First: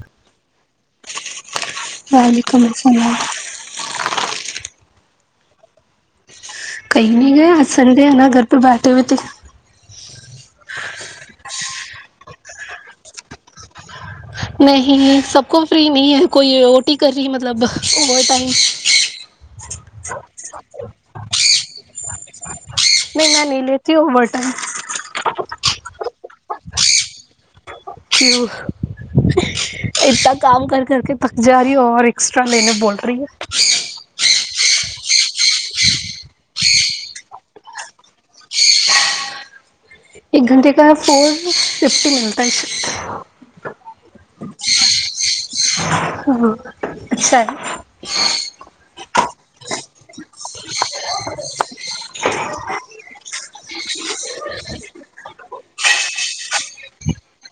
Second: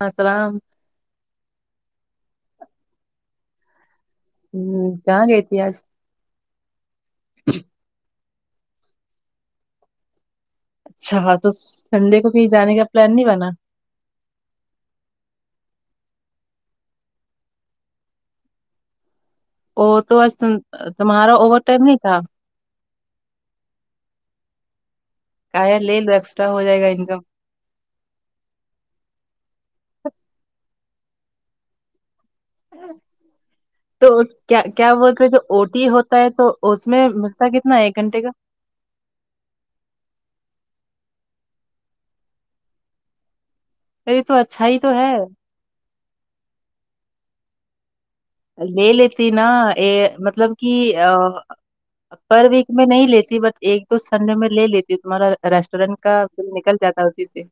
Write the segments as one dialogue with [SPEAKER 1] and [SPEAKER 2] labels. [SPEAKER 1] اہ سلام
[SPEAKER 2] وعلیکم السلام
[SPEAKER 1] ہوں کہاں گئےتھی آج
[SPEAKER 2] کہیں نہیں گئے آج سنڈے ہے نا گھر پر بیٹھے ہوئے تھ
[SPEAKER 1] اچھا ہاں تو سنڈے کو کہیں جانے کا پلان نہیں بناا
[SPEAKER 2] نہیں سب کو فری نہیں ہے کوئی اوٹی کر رہی مطلب اوور ٹائم
[SPEAKER 1] وہ تو آ تمہارا اوور ٹائم نہیں تھا
[SPEAKER 2] نہیں میں نہیں لیتی ہو بٹ
[SPEAKER 1] ایکسٹرا ہو جائے گا انکم
[SPEAKER 2] کیوں اتنا کام کر کر کے تھک جا رہی ہ اور اسٹرا لینے بول رہی ہے
[SPEAKER 1] تو کیا کیا بولتے جو اوٹی ہوتا ہے تو اس میں میلتا کتنا ہے ایک گھنٹے کا
[SPEAKER 2] ایک گھنٹیے کا فور ففٹی ملتا
[SPEAKER 1] اے تو اچھا ہی تو ہے
[SPEAKER 2] ہاں اچھا
[SPEAKER 1] لے لیتی نا یہ مطلب کہ ا پر ویک میں نہیں لیتی بٹ ایک دو سنڈے میں لے لیتی ہوں تمہارا ریسٹورینٹ کا بیل نکل جاتا ہے اسی سے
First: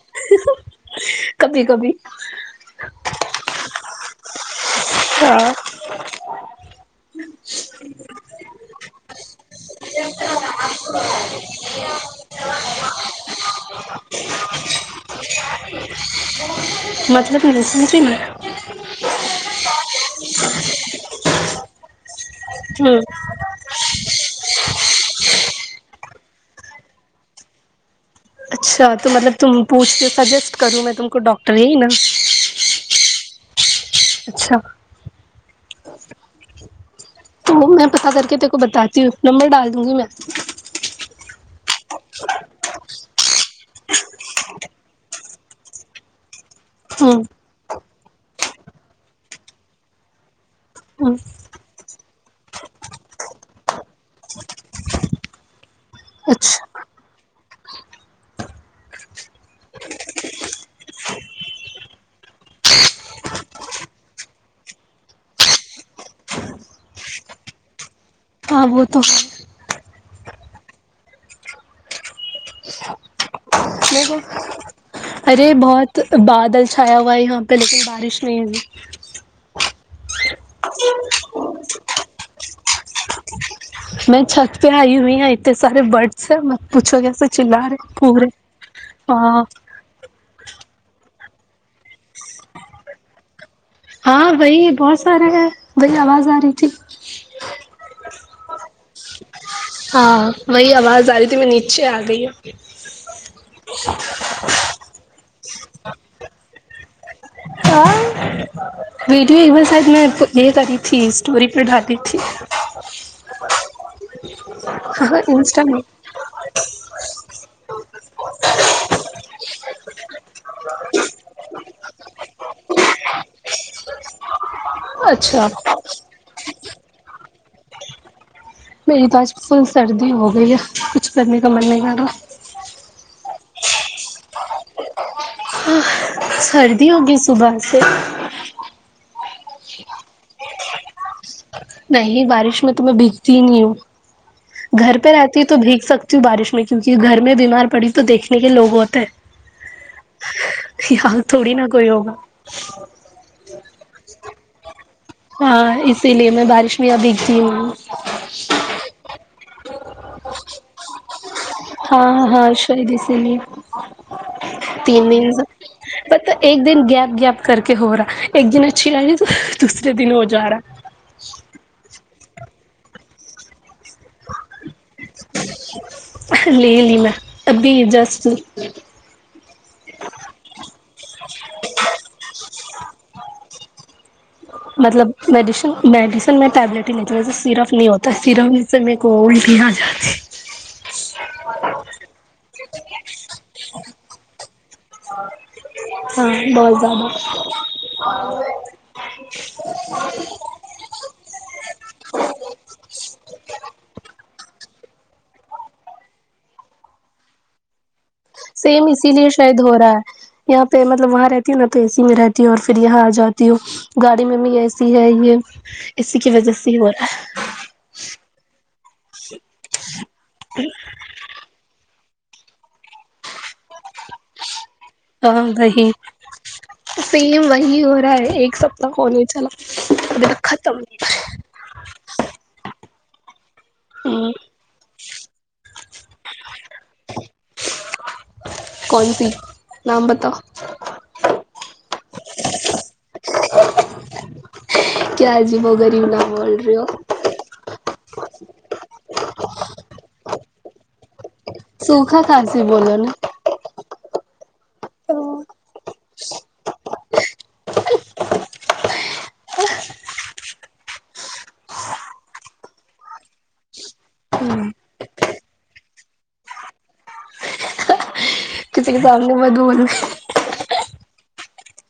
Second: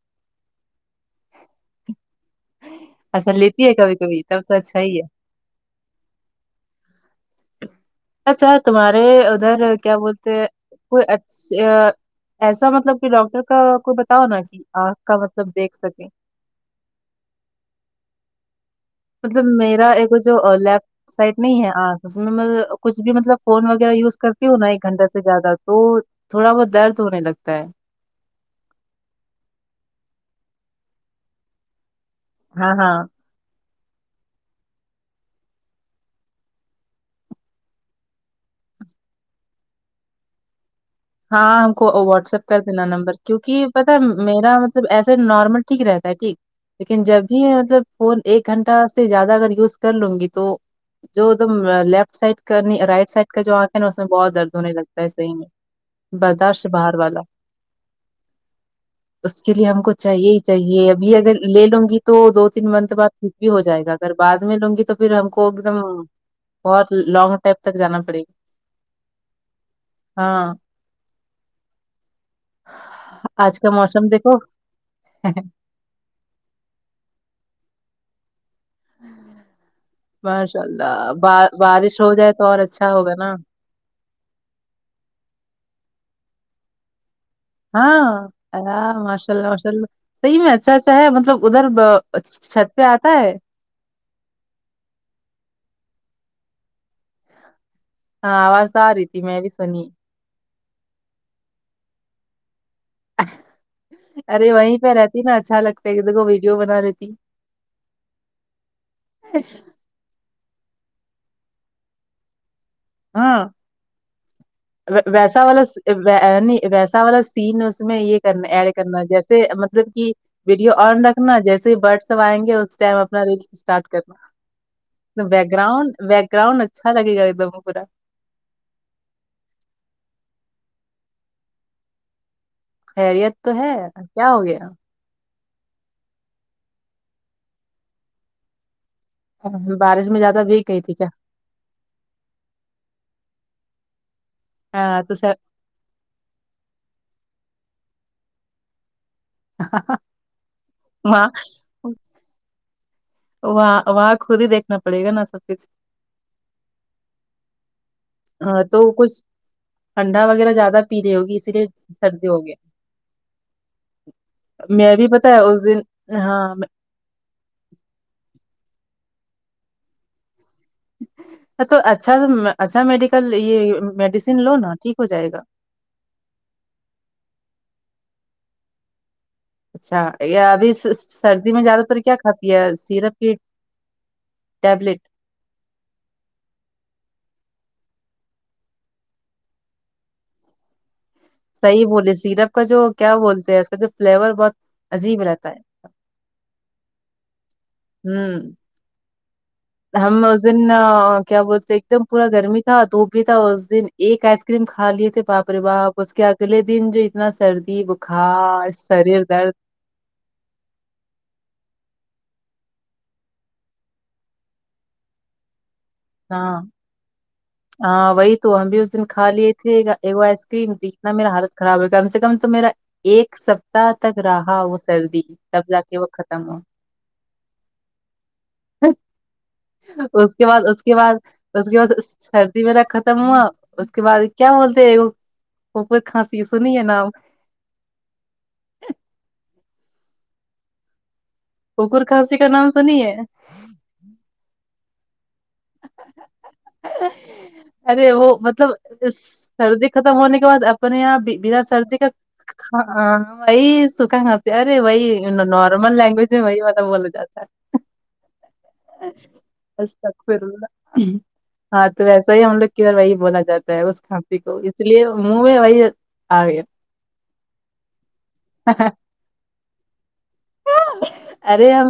[SPEAKER 2] کبھی کبھی
[SPEAKER 1] اچھا لیتی ہے کبھی کبھی تب تو اچھا ہی ہے
[SPEAKER 2] ہاں
[SPEAKER 1] اچھا تمہارے ادھر کیا بولتے کوئی اچھا ایسا مطلب کہ ڈاکٹر کا کوئی بتاؤ نا کہ آنکھ کا مطلب دیکھ سکے
[SPEAKER 2] مطلب [unintelligible]
[SPEAKER 1] مطلب میرا ایک جو لیفٹ سائڈ نہیں ہے انکھ میں
[SPEAKER 2] ہوں
[SPEAKER 1] کچھ بھی مطلب فون وغیرہ یوز کرتی ہو نا ایک گھنٹہ سے زیادہ تو تھوڑا بہت درد ہونے لگتا ہے
[SPEAKER 2] اچھا تو مطلب تم پوچھ سجیسٹ کروں میں تم کو ڈاکٹری ہی نا
[SPEAKER 1] ہاں ہاں
[SPEAKER 2] اچھا تو میں پتاہ کر کے تیرے کو بتاتی ہوں نمبر ڈال دونگی میسج
[SPEAKER 1] ہاں ہم کو واٹس ایپ کر دینا نمبر کیونکی پتاہ میرا مطلب ایس نارمل ٹھیک رہتا ہے ٹھیک لیکن جب
[SPEAKER 2] ہوں
[SPEAKER 1] بھی مطلب فون ایک گھنٹہ سے زیادہ اگر یوز کر لوں گی تو
[SPEAKER 2] ہوں
[SPEAKER 1] جو تم لیفٹ سائڈ کا رائٹ سائڈ کا جو آنکھ ہے نا اس میں بہت درد ہونے لگتا ہے صحیح میں برداشت
[SPEAKER 2] اچھا
[SPEAKER 1] باہر والا اس کے لیے ہم کو چاہیے ہی چاہیے ابھی اگر لےلونگی تو دو تین منتھ بعد بھی ہو جائے گا اگر بعد میں لونگی تو پھر ہم کو ایک دم بہت لانگ ٹائپ تک جانا پڑے گا
[SPEAKER 2] آب تو
[SPEAKER 1] ہاں آج کا موسم دیکھو
[SPEAKER 2] ارے بہت بادل چھایا ہوا ہے یہاں پہ لیکن بارش نہیں ہوری ہے
[SPEAKER 1] ماشاء اللہ بارش ہو جائے تو اور اچھا ہوگا نا
[SPEAKER 2] میں چھت پہ آئی ہوئی ہے اتنے سارے بارڈس ہیں پوچھو کیسے چلا رہے پورے
[SPEAKER 1] ہاں ماشاء
[SPEAKER 2] ہاں
[SPEAKER 1] اللہ ماشاء اللہ صحیح میں اچھا اچھا ہے مطلب ادھر چھت پہ آتا ہے
[SPEAKER 2] ہاں وہی بہت سارے ہیں وہی آواز آ رہی تھی
[SPEAKER 1] ہاں آواز تو آ رہی تھی میں بھی سنی
[SPEAKER 2] ہاں وہی آواز آ رہی تھی میں نیچے آ گئی
[SPEAKER 1] ارے وہیں پہ رہتی نا اچھا لگتا ہے یہ دیکھو ویڈیو بناری تھی
[SPEAKER 2] [unintelligible] یہ کری تھی اسٹوری پہ ڈالی تھی
[SPEAKER 1] ہاں
[SPEAKER 2] ہاں
[SPEAKER 1] ویسا
[SPEAKER 2] انسٹا
[SPEAKER 1] والا
[SPEAKER 2] میں
[SPEAKER 1] نہیں ویسا والا سین اس میں یہ کرنا ایڈ کرنا جیسے مطلب کہ ویڈیو آن رکھنا جیسے ہی برڈ سب آئیں گے اس ٹائم اپنا ریل اسٹارٹ کرنا بیک
[SPEAKER 2] اچھا
[SPEAKER 1] گراؤنڈ بیک گراؤنڈ اچھا لگے گا ایک دم پورا
[SPEAKER 2] میری پاس فلل سردی ہو گئی ہے کچھ کرنے کا من نہیں کر رہا
[SPEAKER 1] خیریت تو ہے کیا ہو گیا
[SPEAKER 2] ہاں سردی ہو گئی صبح سے
[SPEAKER 1] بارش میں زیادہ بھییک گئی تھی کیا
[SPEAKER 2] نہیں بارش میں تو میں بھیگتی نہیں ہوں گھر
[SPEAKER 1] ہاں
[SPEAKER 2] پہ
[SPEAKER 1] سر
[SPEAKER 2] رہتی تو بھیگ سکتی ہوں بارش میں کیونکہ گھر میں بیمار پڑی تو دیکھنے کے لوگ ہوتے ہیں یاں
[SPEAKER 1] وہاں
[SPEAKER 2] تھوڑی نہا کوئی ہوگا
[SPEAKER 1] وہاں وہاں خود ہی دیکھ
[SPEAKER 2] ہاں اسی لیے میں بارش میں ادھتی ہوں
[SPEAKER 1] ہاں تو کچھ ٹنڈا وغیرہ زیادہ پیلی ہوگی اسی لیے
[SPEAKER 2] ہاں
[SPEAKER 1] سردی ہو
[SPEAKER 2] ہاں
[SPEAKER 1] گیا
[SPEAKER 2] شاید اسی لیے
[SPEAKER 1] میں بھی
[SPEAKER 2] تین دن
[SPEAKER 1] پتا ہے اس دن
[SPEAKER 2] ب
[SPEAKER 1] ہاں
[SPEAKER 2] ایک
[SPEAKER 1] میں-
[SPEAKER 2] دن گیپ گپ کر کے ہو رہا ایک دن اچھی رہے راہی دوسرے دن ہو جا رہا
[SPEAKER 1] ا تو اچھا اچھا میڈیکل یہ میڈیسین لو نا ٹھیک ہو جائے گا
[SPEAKER 2] لے لی میں ابھی جسٹ
[SPEAKER 1] اچھا ابھی سردی میں زیادہ تر کیا کھاتی ہے سیرپ کی ٹیبلیٹ
[SPEAKER 2] مطلب میڈیس میڈیسن میں ٹیبلیٹ ہی نہیں ویسے سیرپ نہیں ہوتا سیرپ سے میں کو اٹی جاتی ہیں
[SPEAKER 1] صحیح بولے سیرپ کا جو کیا بولتے ہیں ایسے تو فلیور بہت عجیب رہتا ہے
[SPEAKER 2] ہاں بہت زیادہ
[SPEAKER 1] ہوں ہم اس دن کیا بولتے ایک دم پورا گرمی تھا دھوپ بھی تھا اس دن ایک ایسا کریم کھا لیے تھے باپ رے باپ اس کے اگلے دن جو اتنا سردی وہ
[SPEAKER 2] سیم اسی لیے شاید ہو رہا ہیں یہاں پہ مطلب وہاں رہتی ہوں نا تو اے سی میں رہتی ہوں اور پھر یہاں ا جاتی ہوں گاڑی میں بھی ایسی ہے یہ اسی کی وجہ
[SPEAKER 1] ہاں
[SPEAKER 2] سے یہ ہو رہا ہیں
[SPEAKER 1] ہاں وہی تو ہم بھی اس دن کا لیے تھے ایک ائس کریم جتنا میرا حالت خراب ہے کم سے کم تو میرا ایک سستا تک رہا وہ سردی
[SPEAKER 2] ہے ہاں
[SPEAKER 1] تب جا
[SPEAKER 2] وہی
[SPEAKER 1] کے وہ ختم ہو
[SPEAKER 2] سیم وہی ہو رہا ہے ایک سپت کونے چلا اا
[SPEAKER 1] اس کے بعد
[SPEAKER 2] ختم
[SPEAKER 1] اس کے بعد اس کے بعد سردی میرا ختم ہوا اس کے بعد
[SPEAKER 2] نہیں
[SPEAKER 1] کیا بولتے وہکت کھسی سنیے نام
[SPEAKER 2] کون سی نام بتاؤ
[SPEAKER 1] اکر کھانسی کا نام تو نہیں ہیں
[SPEAKER 2] کیا جی وہ غریب نام بول رہے ہو
[SPEAKER 1] ارے وہ مطلب سردی ختم ہونے کے بعد اپنے یہاں بنا سردی کا
[SPEAKER 2] سوکھا کھانسی
[SPEAKER 1] ک
[SPEAKER 2] بولو
[SPEAKER 1] وہی سکھا کھاتے ارے وہی
[SPEAKER 2] نا
[SPEAKER 1] نارمل لینگویج میں وہی مطلب بولا جاتا ہیں استقفر اللہ ہاں تو ویسا ہی ہم لوگ کی ادھر وہی بولا جاتا ہے اس کھانسی کو اس لیے موو وی اگ
[SPEAKER 2] کسی کے سامنے میں دول
[SPEAKER 1] ارے ہم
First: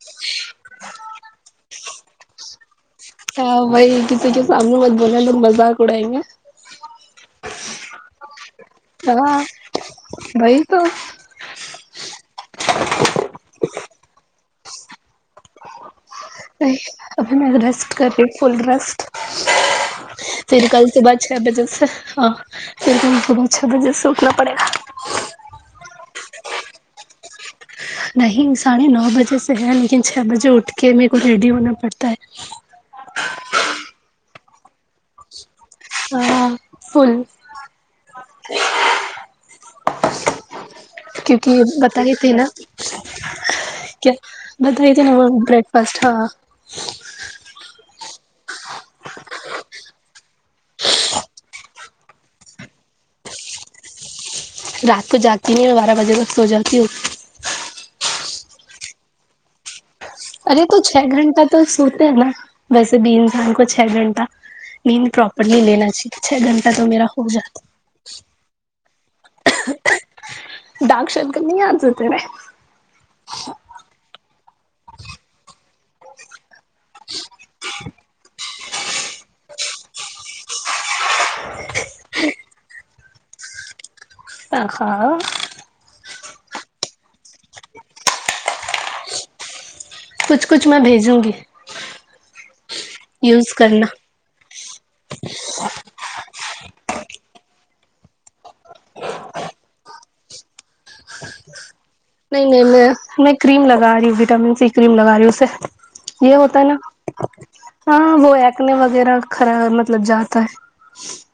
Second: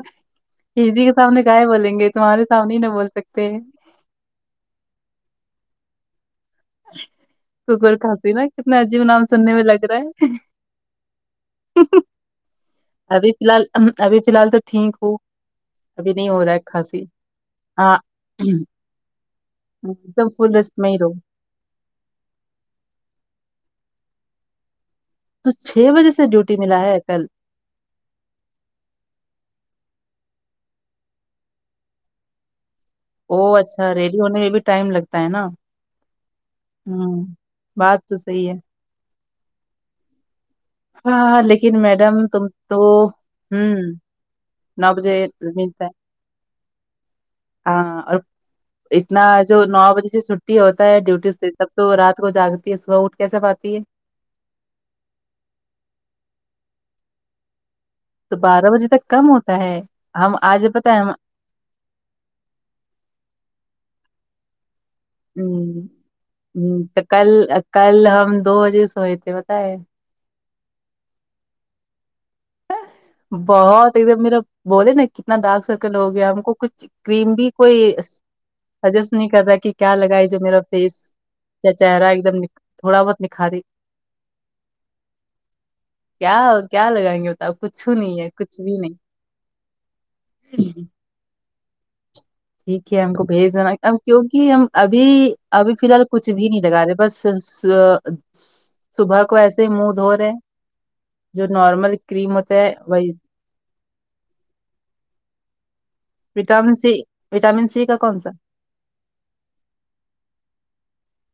[SPEAKER 1] ہ جی کے سامنے کہئے بولیں گے تمہارے سامنے ہی نہیں بول سکتے
[SPEAKER 2] ہاں
[SPEAKER 1] ہیں
[SPEAKER 2] وہی کسی کے سامنے مت بوولے لوگ مذاق اڑائیں گے
[SPEAKER 1] ککر کھاتی نا کتنا عجیب نام
[SPEAKER 2] ہاں
[SPEAKER 1] سننے میں لگ رہا ہیں
[SPEAKER 2] وہی تو
[SPEAKER 1] ابھی فی الحال ابھی فی الحال تو ٹھیک ہو ابھی رہا ہے
[SPEAKER 2] نہیں
[SPEAKER 1] کھانسی
[SPEAKER 2] ابھی میں ریسٹ
[SPEAKER 1] ہاں
[SPEAKER 2] کر رہی فل ریسٹ
[SPEAKER 1] ایک دم فل
[SPEAKER 2] پھر
[SPEAKER 1] ریسٹ
[SPEAKER 2] کل
[SPEAKER 1] میں ہی رہو
[SPEAKER 2] صبح چھ بجے سے ہاں کیونکہ ان صبح چھ بجے سے اٹنا پڑے گا
[SPEAKER 1] تو چھ بجے سے ڈیوٹی ملا ہے کل
[SPEAKER 2] نہیں ساڑھے نو بجے سے ہے لیکن چھ بجے اٹھ کے میرے کو ریڈی ہونا پڑتا ہیں
[SPEAKER 1] او اچھا ریڈی ہونے میں بھی ٹائم لگتا ہے نا
[SPEAKER 2] ہے ہاں فل
[SPEAKER 1] ہوں بات تو صحیح ہے ہاں آ
[SPEAKER 2] کیونکہ
[SPEAKER 1] لیکن میڈم
[SPEAKER 2] بتائی تھی
[SPEAKER 1] تم
[SPEAKER 2] نا
[SPEAKER 1] تو ہوں
[SPEAKER 2] کیا
[SPEAKER 1] نو
[SPEAKER 2] بتائی تھی نا
[SPEAKER 1] بجے
[SPEAKER 2] وہ بریک
[SPEAKER 1] ملتا ہے
[SPEAKER 2] فاسٹ ہاں
[SPEAKER 1] ہاں اور اتنا جو نو بجے چھٹی ہوتا ہے ڈیوٹی سے تب تو رات کو جاگتی ہے صبح اٹھ کیسے پاتی ہے
[SPEAKER 2] رات کو جاگتی نہیں بارہ بجے تک سو جاتی ہوں
[SPEAKER 1] تو بارہ بجے تک کم ہوتا ہے ہم
[SPEAKER 2] ارے
[SPEAKER 1] آج
[SPEAKER 2] تو
[SPEAKER 1] پتہ ہے ہم
[SPEAKER 2] چھ گھنٹہ تو سوتے ہیں نا ویسے بھی انسان کو چھ گھنٹہ نیند پراپرلی
[SPEAKER 1] ہم،
[SPEAKER 2] لینا چاہیے چھ گھنٹہ
[SPEAKER 1] ہم،
[SPEAKER 2] تو میرا ہو
[SPEAKER 1] کل
[SPEAKER 2] جاتا
[SPEAKER 1] کل ہم دو بجے سوئے تھے پتہ ہے
[SPEAKER 2] ڈاکشرکل کر نہیں آ تے تمہیں
[SPEAKER 1] بہت ایک دم میرا بولے نا کتنا ڈارک سرکل ہو گیا ہم کو کچھ کریم بھی کوئی سجیس نہیں کر رہا کہ کیا لگا ہے جو میرا فیس چہرہ ایک دم تھوڑا بہت نکھاری
[SPEAKER 2] [unintelligible]
[SPEAKER 1] کیا کیا لگائیں گے ہوتا کچھ نہیں ہے کچھ بھی نہیں
[SPEAKER 2] کچھ کچھ میں بھیجوں گی
[SPEAKER 1] ٹھیک ہے ہم کو بھیج
[SPEAKER 2] یوز
[SPEAKER 1] دینا
[SPEAKER 2] کرنا
[SPEAKER 1] کیونکہ ہم ابھی ابھی فی الحال کچھ بھی نہیں لگا رہے بس سو سو صبح کو ایسے ہی منہ دھو رہے جو نارمل کریم
[SPEAKER 2] نہیں
[SPEAKER 1] ہوتا
[SPEAKER 2] نہیں
[SPEAKER 1] ہے
[SPEAKER 2] میں
[SPEAKER 1] وہی
[SPEAKER 2] میں کریم لگا رہی ہوں وٹامن سی کریم لگا رہی ہوں اسںے یہ ہوتا ہے
[SPEAKER 1] وٹامن
[SPEAKER 2] نا
[SPEAKER 1] سی وٹامن سی کا
[SPEAKER 2] ہاں
[SPEAKER 1] کون سا
[SPEAKER 2] وہ ہے ایکنے وغیرہ کھرا مطلب جاتا ہے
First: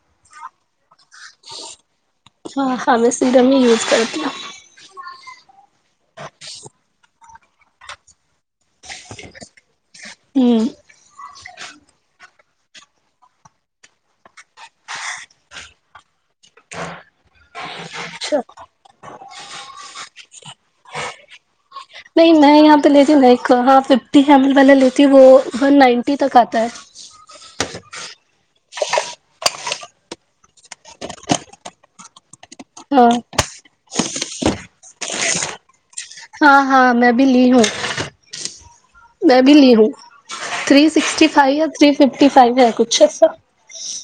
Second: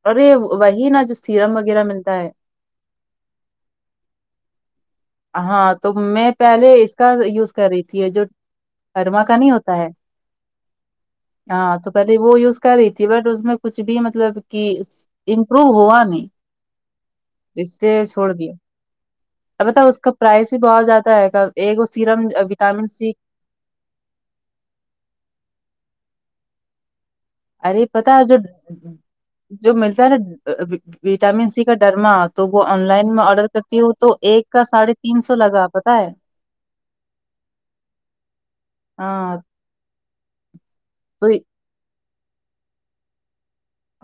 [SPEAKER 1] اور یہ وہی نا جو سیرم وغیرہ ملتا ہے
[SPEAKER 2] ہاں ہاں میں سیرم ہی یوز کرتی ہوں
[SPEAKER 1] ہاں تو میں پہلے اس کا یوز کر رہی تھی جو ارما کا نہیں ہوتا ہے
[SPEAKER 2] ہوں
[SPEAKER 1] ہاں تو پہلے وہ یوز کر رہی تھی بٹ اس میں کچھ بھی مطلب کہ امپروو ہوا نہیں اس سے چھوڑ
[SPEAKER 2] اچھا
[SPEAKER 1] دیا البتہ اس کا پرائز بھی بہت زیادہ آئے گا ایک وہ سیرم وٹامن سی
[SPEAKER 2] کہاں ففٹی ایم ایل والا لیتی وہ ون نائنٹی تک آتا ہے
[SPEAKER 1] ارے پتا جو جو ملتا ہے نا وٹامن سی کا ڈرما تو وہ آن لائن
[SPEAKER 2] ہاں
[SPEAKER 1] میں آرڈر کرتی ہوں تو ایک کا ساڑھے تین سو لگا پتا ہے
[SPEAKER 2] ہاں ہاں میں بھی لی ہوں
[SPEAKER 1] ہاں
[SPEAKER 2] میں بھی لی ہوں تھری سکسٹی
[SPEAKER 1] تو
[SPEAKER 2] فائیو یا تھری فف فائیو ہے کچھ ایسا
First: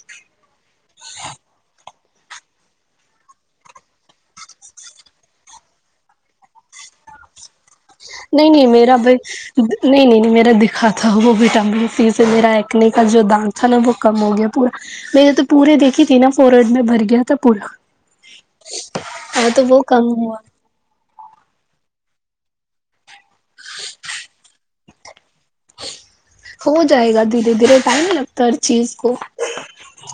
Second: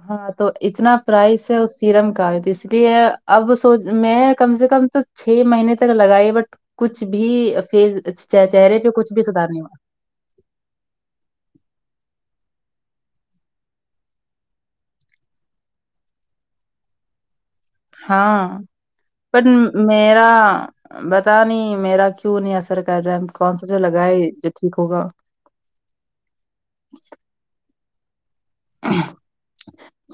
[SPEAKER 1] ہاں تو اتنا پرائس ہے اس سیرم کا اس لیے اب سو میں کم سے کم تو چھ مہینے تک لگائی بٹ کچھ بھی فیز
[SPEAKER 2] نہیں نہیں
[SPEAKER 1] چہرے پہ
[SPEAKER 2] میرا
[SPEAKER 1] کچھ
[SPEAKER 2] بھائی
[SPEAKER 1] بھی سدھارنے نہیں ہوا
[SPEAKER 2] نہیں نہیں نہیں میرا دکھا تھا وہ وٹامن سی سے میرا اکنے کا جو داغ تھا نا وہ کم ہو گیا پورا میں نے تو پورے دیکھی تھی نا فور ہیڈ میں بھر گیا تھا پورا
[SPEAKER 1] ہاں پر
[SPEAKER 2] ہاں تو وہ کم
[SPEAKER 1] میرا
[SPEAKER 2] ہوا
[SPEAKER 1] پتا نہیں میرا کیوں نہیں اثر کر رہا ہے کون سا جو لگائے جو ٹھیک ہوگا
[SPEAKER 2] ہو جائے گا دھیرے دھیرے ٹائم لگتا ہے ہر چیز کو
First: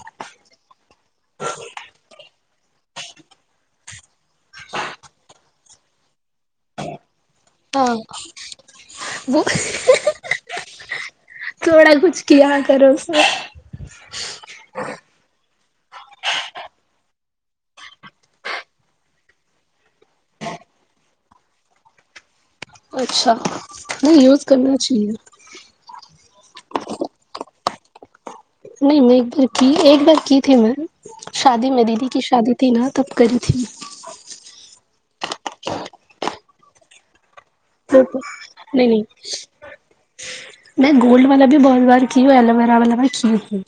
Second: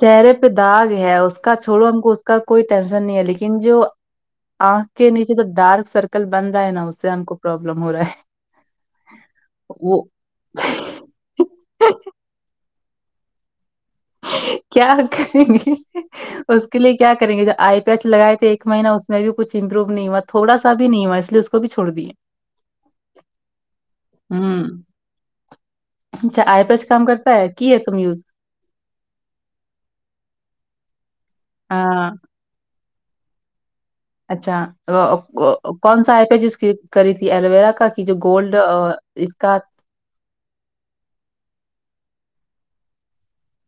[SPEAKER 1] چہرے پہ داغ ہے اس کا چھوڑو ہم کو اس کا کوئی ٹینشن نہیں ہے لیکن جو آنکھ کے نیچے تو ڈارک سرکل بن رہا ہے نا اس سے ہم کو
[SPEAKER 2] [inaudible]
[SPEAKER 1] پرابلم ہو
[SPEAKER 2] ہاں
[SPEAKER 1] رہا ہے
[SPEAKER 2] وہ
[SPEAKER 1] وہ
[SPEAKER 2] تھوڑا کچھ کیا کرو
[SPEAKER 1] کیا کریں گے اس کے لیے کیا کریں گے جب آے پیسے لگائے تھے ایک مہینہ اس میں بھی کچھ امپروو نہیں ہوا تھوڑا سا بھی نہیں ہوا اس لیے اس کو بھی چهو ڑ دئے
[SPEAKER 2] اچھا نہیں یوز
[SPEAKER 1] ہوں
[SPEAKER 2] کرنا چاہیے
[SPEAKER 1] اچھا آئی پیس کام کرتا ہے کئے تم یوز
[SPEAKER 2] نہیں میں ایک بار کی ایک بار کی تھی میں شادی میں دیدی
[SPEAKER 1] ہاں
[SPEAKER 2] کی شادی تھی نہ تب کری تھی میں
[SPEAKER 1] اچھاک کون سا آئ پیج یوز کری تھی ایلوویرا کا کا
[SPEAKER 2] میں
[SPEAKER 1] کہ جو گولڈ
[SPEAKER 2] نہیں نہیں
[SPEAKER 1] اس کا
[SPEAKER 2] میں گولڈ والا بھی بہت بار کی ہوں ایلویرا والا بھی کی ہوں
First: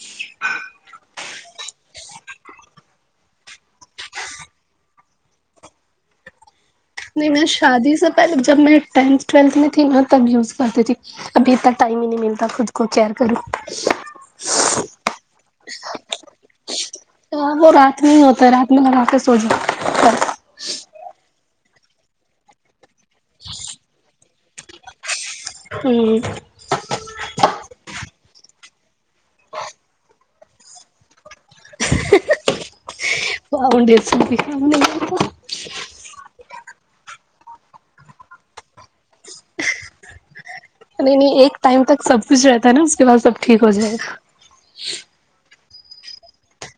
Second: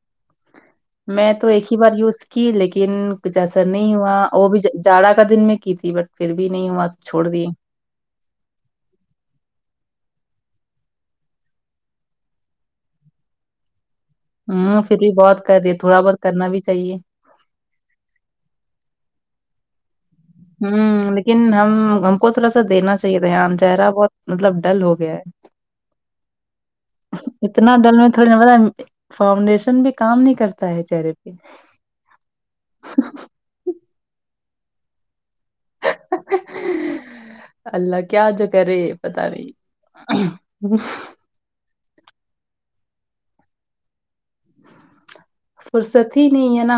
[SPEAKER 1] میں تو ایک ہی بار یوز کی لیکن کچھ ایسا نہیں ہوا وہ بھی جاڑا کا دن میں کی تھی بٹ پھر بھی نہیں ہوا چھوڑ
[SPEAKER 2] نہیں میں
[SPEAKER 1] دیے
[SPEAKER 2] شادی سے پہلے جب میں ٹینتھ ٹویلتھ میں تھی نہ تب یوز کرتی تھی ابھی تک ٹائم ہی نہیں ملتا خود کو کیئر کروں
[SPEAKER 1] ہوں فر بھی بہت کررہی تھوڑا بہت کرنا بھی چاہیے
[SPEAKER 2] وہ رات میں ہی ہوتا ہے رات میں لگا کے سوجاؤ
[SPEAKER 1] ہمم لیکن ہم ہم کو تھوڑا سا دینا چاہئے تھا یہ ہم چہرہ بہت مطلب ڈل ہو گیا ہے
[SPEAKER 2] ہمم
[SPEAKER 1] اتنا ڈل میں تھوڑی نہ فاؤنڈیشن بھی کام نہیں کرتے تا ہے چہرے پے
[SPEAKER 2] فاؤنڈیسن بھی کام نہیں کرتا
[SPEAKER 1] اللہ کیاجوکرہے پتہ نہیں
[SPEAKER 2] نہیں نہیں ایک ٹائم تک سب کچھ رہتا ہے نہ اس کے بعد سب ٹھیک ہو جائے گا
[SPEAKER 1] فرصت ہی نہیں ہے نہ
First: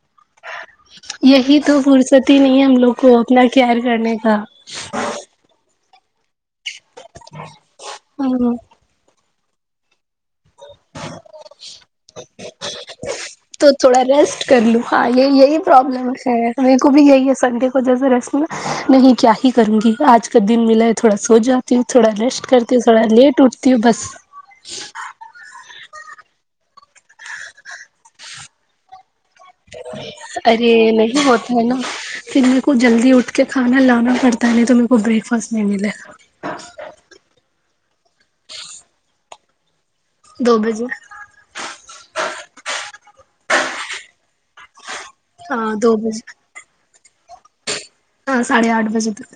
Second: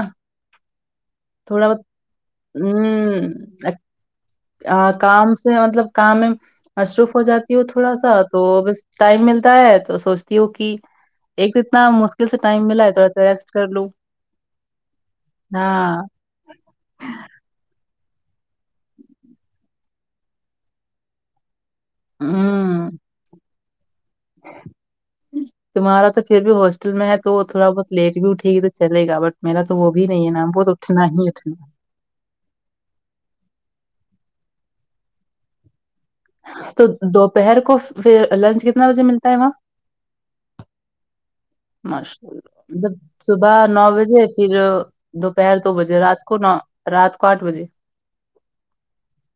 [SPEAKER 2] یہی تو فرصت ہی نہیں ہے ہم لوگ کو اپنا کیئر کرنے کا
[SPEAKER 1] ہاں کام سے مطلب کام میں مصروف ہو جاتی ہو تھوڑا سا تو
[SPEAKER 2] ہاں
[SPEAKER 1] بس ٹائم ملتا ہے تو سوچتی ہوں کہ ایک تو اتنا مشکل سے ٹائم ملا ہے تھوڑا سا ریسٹ کر
[SPEAKER 2] تو
[SPEAKER 1] لوں
[SPEAKER 2] تھوڑا ریسٹ کر
[SPEAKER 1] ہاں
[SPEAKER 2] میکو بھی یہی ہے سنڈے کو جیسا ہی ریسٹ نہیں کیا ہی کروں گی آج کا دن ملا ہے تھوڑا سو جاؤ ں تی ہوں تھوڑا ریسٹ کرتی ہوں تھوڑا لیٹ اٹھتی ہوں بس
[SPEAKER 1] تمہارا تو پھر بھی ہاسٹل میں ہے تو تھوڑا بہت لیٹ بھی اٹھے گی تو چلے گا بٹ میرا تو وہ بھی نہیں ہے نا وہ تو
[SPEAKER 2] ارے
[SPEAKER 1] اٹھنا
[SPEAKER 2] نہیں
[SPEAKER 1] ہی
[SPEAKER 2] ہوتا ہے نہ
[SPEAKER 1] اٹھنا
[SPEAKER 2] پھر میرے کو جلدی اٹھ کے کھانا لانا پڑتا ہے نہیں تو میرے کو بریک فاسٹ نہیں ملے گا
[SPEAKER 1] تو دوپہر کو فر لنچ کتنا بجے ملتا ہے وہاں
[SPEAKER 2] دو بجے
[SPEAKER 1] ماشاء اللہ مطلب صبح نو بجے پھر دوپہر دو بجے رات کونہ رات کو آٹھ بجے
[SPEAKER 2] ہاں ساڈ ھے آٹھ بجے تک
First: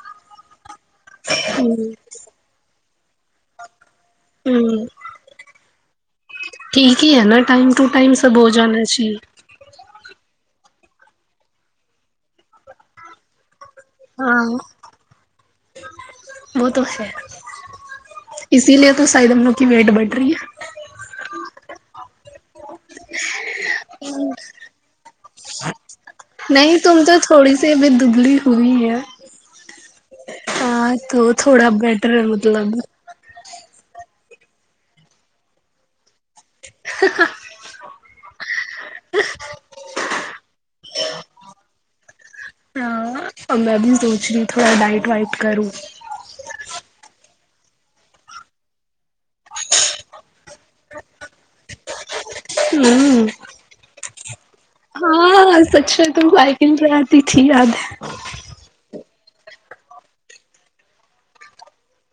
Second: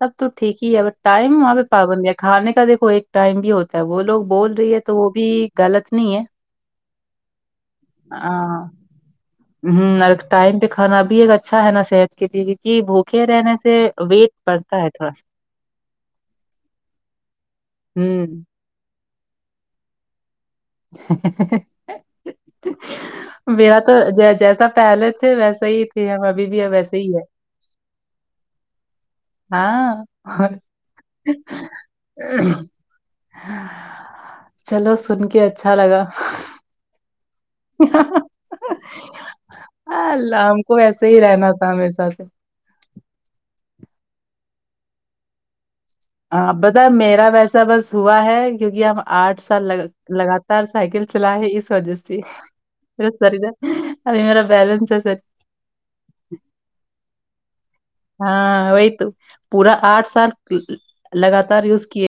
[SPEAKER 1] سب تو ٹھیک ہی ہے ب ٹائم وہاں پہ
[SPEAKER 2] ہوں
[SPEAKER 1] پابندی ہے کھانے کا دیکھو ایک ٹائم بھی ہوتا ہے وہ لوگ بول رہی ہے
[SPEAKER 2] ہوں
[SPEAKER 1] تو وہ بھی غلط نہیں ہے
[SPEAKER 2] ٹھیک ہی ہے نہ ٹائم ٹو ٹائم سب ہو جانا چاہیے
[SPEAKER 1] ہمم اور ٹائم پہ کھانا بھی ایک اچھا ہے نہ صحت کے لیے کہ بھوکے رہنے سے ویٹ
[SPEAKER 2] ہاں
[SPEAKER 1] بڑھتا ہے تھوڑا سا
[SPEAKER 2] وہ تو ہے
[SPEAKER 1] ہوں
[SPEAKER 2] اسی لیے تو شاید ہم لوگ کی ویٹ بڑھ رہی ہے
[SPEAKER 1] میرا تو جیسا پہلے ویسا ہی تھے ہم ابھی بھی
[SPEAKER 2] نہیں
[SPEAKER 1] ویسے
[SPEAKER 2] تم
[SPEAKER 1] ہی
[SPEAKER 2] تو
[SPEAKER 1] ہے
[SPEAKER 2] تھوڑی سی بھی دبلی ہوئی ہے
[SPEAKER 1] ہاں
[SPEAKER 2] ہاں تو تھوڑا بیٹر ہے مطلب
[SPEAKER 1] چلو سن کے اچھا لگا [inaudible] اللہ ہم کو ایسے ہی رہنا تھا میرے ساتھ
[SPEAKER 2] ہ میں بھی سوچ رہی تھوڑا ڈائٹ وائٹ کروں
[SPEAKER 1] ہ بت میرا ویسا بس ہوا ہے کیونکہ ہم آٹھ سال لگ لگاتار سائیکل چلا ہے اس وجہ سے س
[SPEAKER 2] ہ
[SPEAKER 1] ردا میرا بالنس سر
[SPEAKER 2] ہاں سچا تم بائکنگ بھی اتی تھی یاد ہے
[SPEAKER 1] ہاں وہی تو پورا آٹھ سال لگاتار یوز کیے